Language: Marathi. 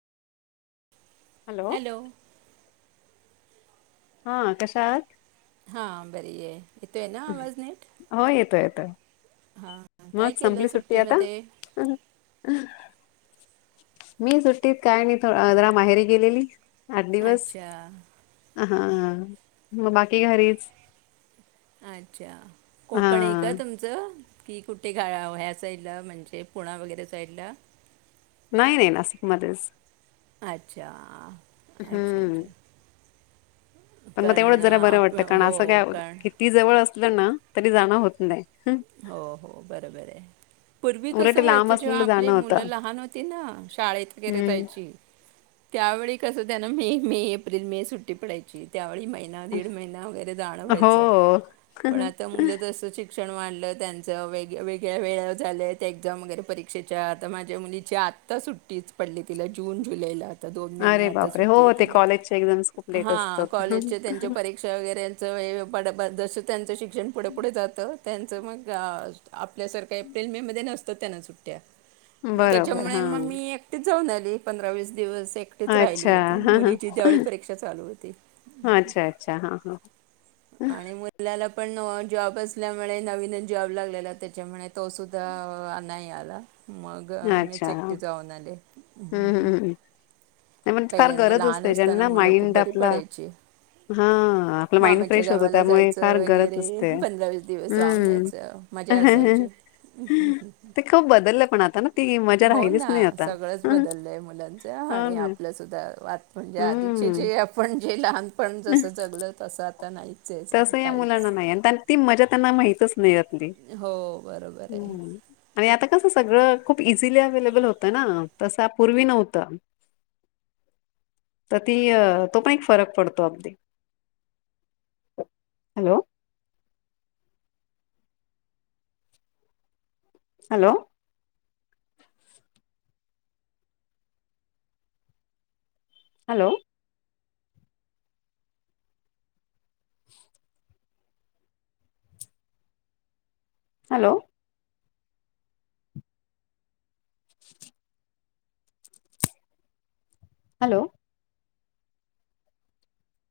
हॅलो! हा कशा आहात? हा बरी आहे येतोय ना आवाज नीट? हो येतो येतो हां मग काय केलं संपली सुट्टी आता? सुट्टीमध्ये हां हां मी सुट्टीत काय नाही जरा माहेरी गेलेली. आठ दिवस अच्छा! ! हा.. मग बाकी घरीच. अच्छा हा कोकण आहे का तुमचं? की कुठे ह्या साइडला म्हणजे पुणा वगैरे साइडला? नाही नाही नाशिकमध्येच. अच्छा! ! हम्म पण म तेवढंच कारण जरा बरं आप वाटतं कारण हो असं काय कारण किती जवळ असलं ना तरी जाणं होत नाय. हो हो बरोबर आहे. पूर्वी उलट कसं लांब व्हायचं जेव्हा असलेलं आपली जाणं मुलं होतं लहान होती ना शाळेत वगैरे हम्म जायची. [inaudible] त्यावेळी कसं त्यांना मे मे एप्रिल मे सुट्टी पडायची त्यावेळी, महिना दीड महिना वगैरे जान हो व्हायचं पण आता जसं मुल जसा शिक्षण वाढला, त्यांच वेगळ्या वेळ झालं ते एक्झाम वगैरे परीक्षेच्या आता माझ्या मुलीची आता सुट टीच पडली तिला जून, जुलैला. दोन महिने अरे आता बापरे हो सुट्टी आहेे ते तिला कॉलेजच्या एक्झाम्स खूप लेट हा असतात कॉलेजच्या त्यांच्या परीक्षा वगैरेच ड्या जसं त्यांचं शिक्षण पुढे पुढे जातं त्यांचं मग आपल्यासारख्या एप्रिल मे मध्ये नसतं त्यांना सुट्ट्या मग बरोबर त्याच्यामुळे हा मग मी एकटेच जाऊन आली पंधरा वीस दिवस. एकटीच राहिली अच्छा होती हां, हां. मुलीचीी त्या्यावेळी परीक्षा चालू होती अच्छा, अच्छा. हां, हां. आणि मुलाला पण जॉब असल्यामुळे नवीन जॉब लागलेला त्याच्यामुळे तो सुुद्धा नाही आला. मग अच्छा. मीच एकटी हं, जाऊन आले हं, हं. नाही पण फार पहिल्यांदा गरज लहान असते असताना ज्यांना मुलं खूप माइंड बरी आपला पडायची हां, आपला माइंड मामा याच्या फ्रेश होतो गावाला त्यामुळे फार जायचं गरज वगैरे असते. पंधरा वीस दिवस राहून हं. यायचं. मजा असायची. ते खूप बदललं पण आता ना ती मजा हो राहिलीच ना नाही आता. सगळंच हो बदललय मुलांच आणि आप ना. आपल सुद्धा वा म्हणजे आधीचे हं. जे आपण जे लहानपण जसं जगल तसं आता नाहीच ये. तसं या मुलांना नाही आणि ती मजा त्यांना मिळत नाही हो बरोबर आहे आणि आता कसं सगळं खूप इझिली अव्लेबल होत ना तस पूर्वी नव्हत तर ती अ तो पण एक फरक पडतो अगदी. Hello. Hello. Hello. Hello. [unintelligible] Hello.